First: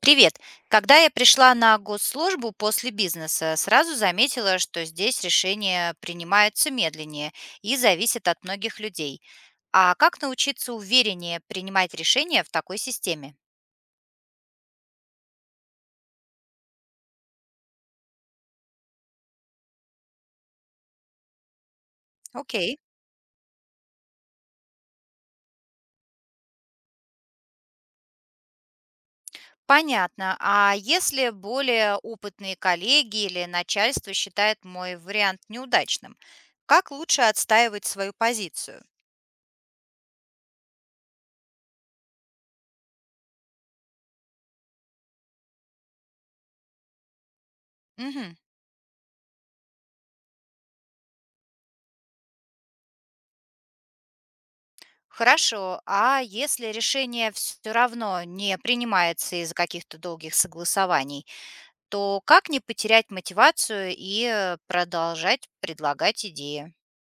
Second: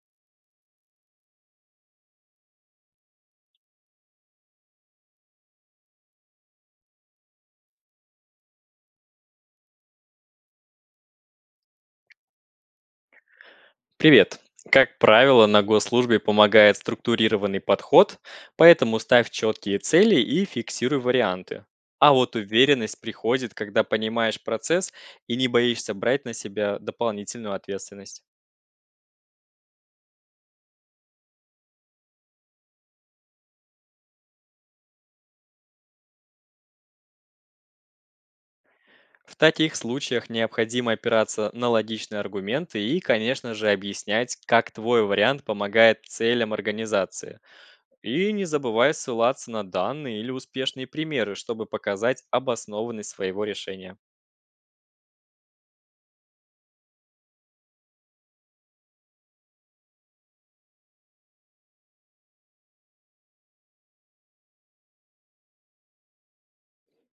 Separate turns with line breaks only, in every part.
Привет. Когда я пришла на госслужбу после бизнеса, сразу заметила, что здесь решения принимаются медленнее и зависят от многих людей. А как научиться увереннее принимать решения в такой системе?
Привет! Как правило, на госслужбе помогает структурированный подход, поэтому ставь четкие цели и фиксируй варианты. А вот
Окей.
уверенность приходит, когда понимаешь процесс и не боишься брать на себя дополнительную ответственность.
Понятно. А если более опытные коллеги или начальство считает мой вариант неудачным, как лучше отстаивать свою позицию?
В таких случаях необходимо опираться на логичные аргументы и, конечно же, объяснять, как твой вариант помогает целям организации. И
Мгм.
не забывай ссылаться на данные или успешные примеры, чтобы показать обоснованность своего решения.
Хорошо, а если решение все равно не принимается из-за каких-то долгих согласований, то как не потерять мотивацию и продолжать предлагать идеи?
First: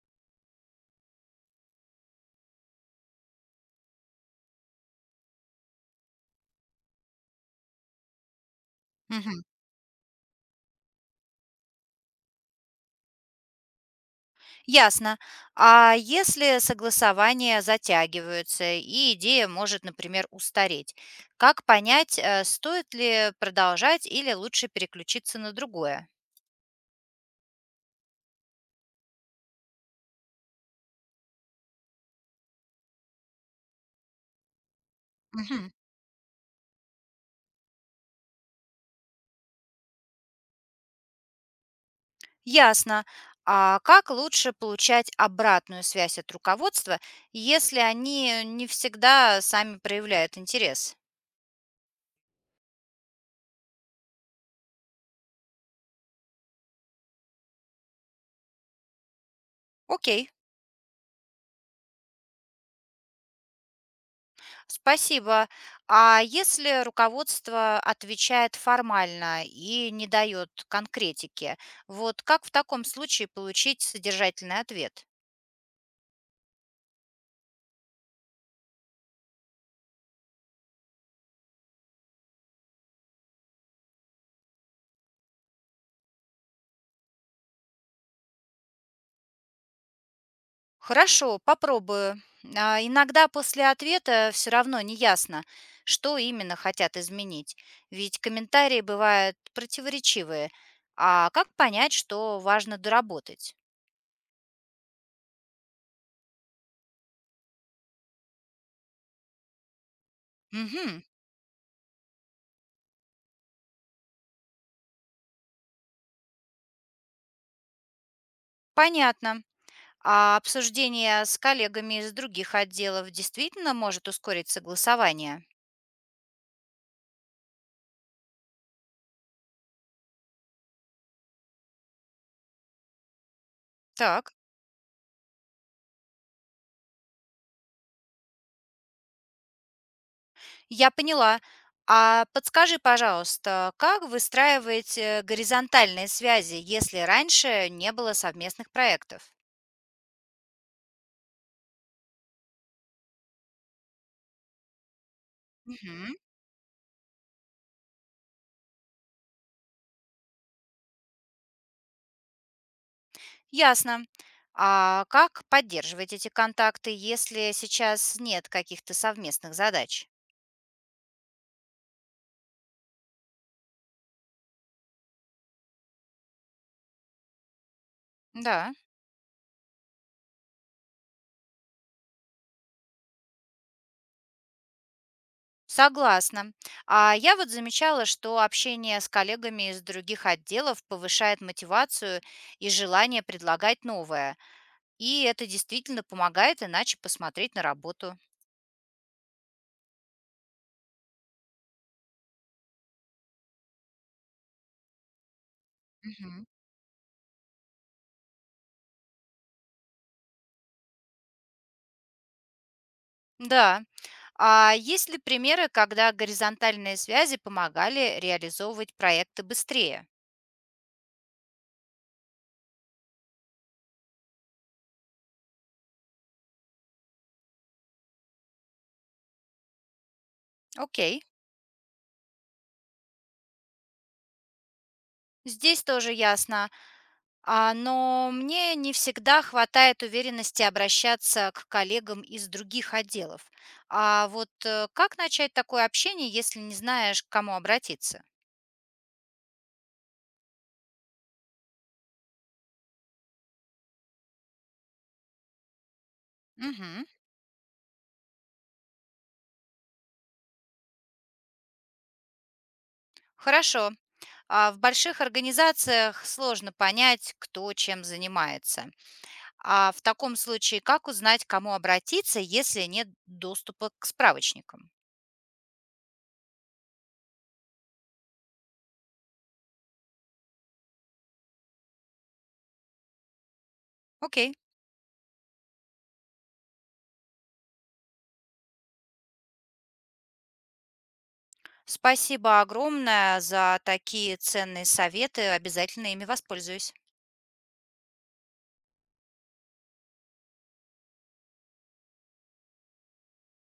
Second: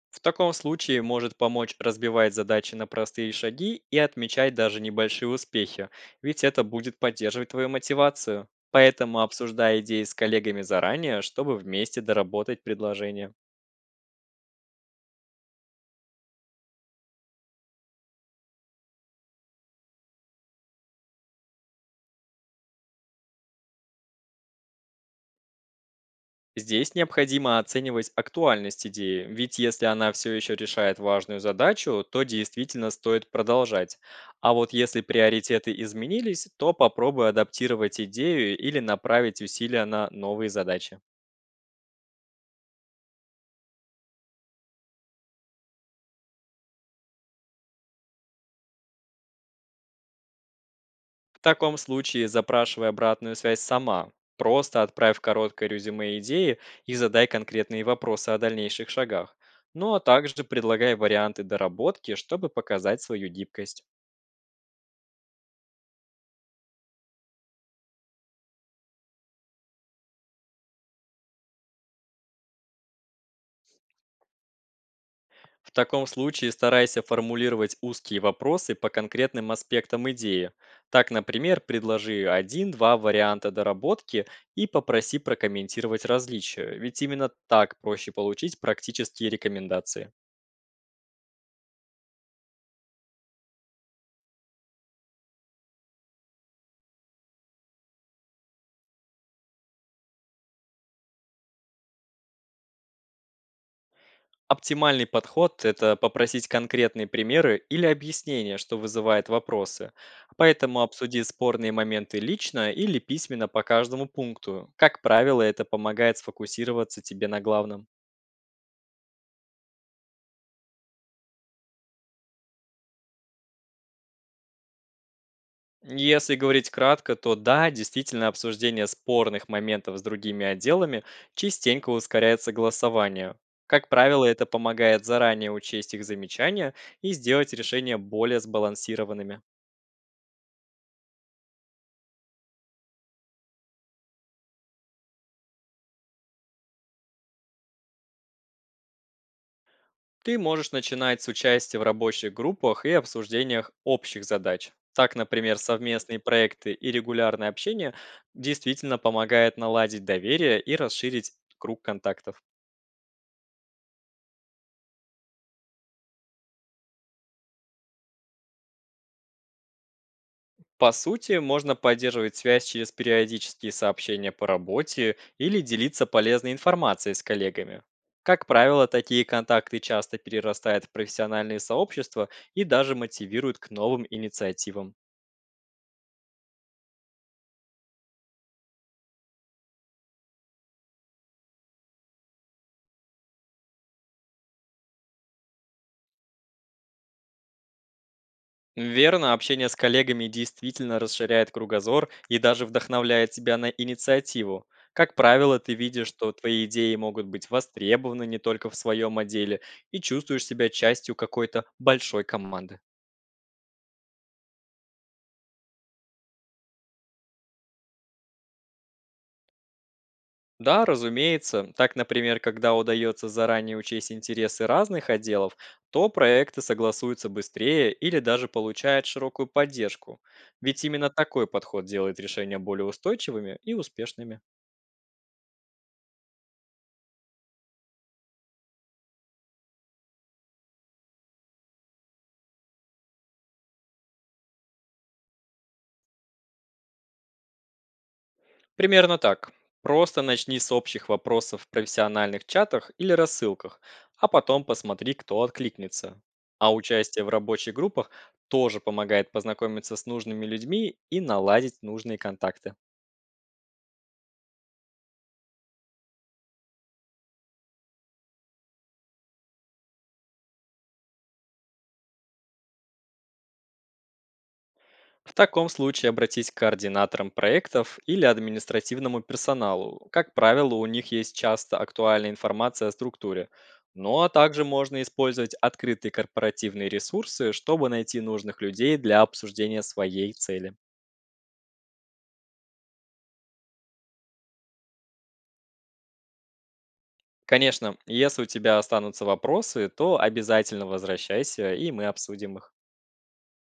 В таком случае может помочь разбивать задачи на простые шаги и отмечать даже небольшие успехи, ведь это будет поддерживать твою мотивацию. Поэтому
Мгм.
обсуждай идеи с коллегами заранее, чтобы вместе доработать предложение.
Ясно. А если согласования затягиваются и идея может, например, устареть, как понять, стоит ли продолжать или лучше переключиться на другое?
Здесь необходимо оценивать актуальность идеи, ведь если она все еще решает важную задачу, то действительно стоит продолжать. А вот если
Мгм.
приоритеты изменились, то попробуй адаптировать идею или направить усилия на новые задачи.
Ясно. А как лучше получать обратную связь от руководства, если они не всегда сами проявляют интерес?
В таком случае запрашивай обратную связь сама. Просто отправь короткое резюме идеи и задай конкретные вопросы о дальнейших шагах. Ну а
Окей,
также предлагай варианты доработки, чтобы показать свою гибкость.
спасибо. А если руководство отвечает формально и не дает конкретики, вот как в таком случае получить содержательный ответ?
В таком случае старайся формулировать узкие вопросы по конкретным аспектам идеи. Так, например, предложи один-два варианта доработки и попроси прокомментировать различия, ведь именно так проще получить практические рекомендации.
Хорошо, попробую. А, иногда после ответа все равно не ясно, что именно хотят изменить, ведь комментарии бывают противоречивые. А как понять, что важно доработать?
Оптимальный подход — это попросить конкретные примеры или объяснение, что вызывает вопросы. Поэтому
Угу,
обсуди спорные моменты лично или письменно по каждому пункту. Как правило, это помогает сфокусироваться тебе на главном.
понятно. А обсуждение с коллегами из других отделов действительно может ускорить согласование?
Если говорить кратко, то да, действительно обсуждение спорных моментов с другими отделами частенько ускоряет согласование. Как правило,
Так,
это помогает заранее учесть их замечания и сделать решения более сбалансированными.
я поняла. А подскажи, пожалуйста, как выстраивать горизонтальные связи, если раньше не было совместных проектов?
Ты можешь начинать с участия в рабочих группах и обсуждениях общих задач. Так, например,
Мгм.
совместные проекты и регулярное общение действительно помогает наладить доверие и расширить круг контактов.
Ясно. А как поддерживать эти контакты, если сейчас нет каких-то совместных задач?
По сути, можно поддерживать связь через периодические сообщения по работе или делиться полезной информацией с коллегами. Как
Да,
правило, такие контакты часто перерастают в профессиональные сообщества и даже мотивируют к новым инициативам.
согласна. А я вот замечала, что общение с коллегами из других отделов повышает мотивацию и желание предлагать новое. И это действительно помогает иначе посмотреть на работу.
Верно, общение с коллегами действительно расширяет кругозор и даже вдохновляет тебя на инициативу. Как правило, ты видишь, что
Мгм.
твои идеи могут быть востребованы не только в своем отделе и чувствуешь себя частью какой-то большой команды.
Да. А есть ли примеры, когда горизонтальные связи помогали реализовывать проекты быстрее?
Да, разумеется. Так, например, когда удается заранее учесть интересы разных отделов, то проекты согласуются быстрее или даже получают широкую поддержку. Ведь именно
Окей.
такой подход делает решения более устойчивыми и успешными.
Здесь тоже ясно. А, но мне не всегда хватает уверенности обращаться к коллегам из других отделов. А вот как начать такое общение, если не знаешь, к кому обратиться?
Примерно так. Просто начни с общих вопросов в профессиональных чатах или рассылках, а потом посмотри, кто откликнется. А
Мгм.
участие в рабочих группах тоже помогает познакомиться с нужными людьми и наладить нужные контакты.
Хорошо. А в больших организациях сложно понять, кто чем занимается. А в таком случае, как узнать, к кому обратиться, если нет доступа к справочникам?
В таком случае обратись к координаторам проектов или административному персоналу. Как правило, у них есть часто актуальная информация о структуре. Ну а
Окей.
также можно использовать открытые корпоративные ресурсы, чтобы найти нужных людей для обсуждения своей цели.
Спасибо огромное за такие ценные советы. Обязательно ими воспользуюсь.
Конечно, если у тебя останутся вопросы, то обязательно возвращайся, и мы обсудим их.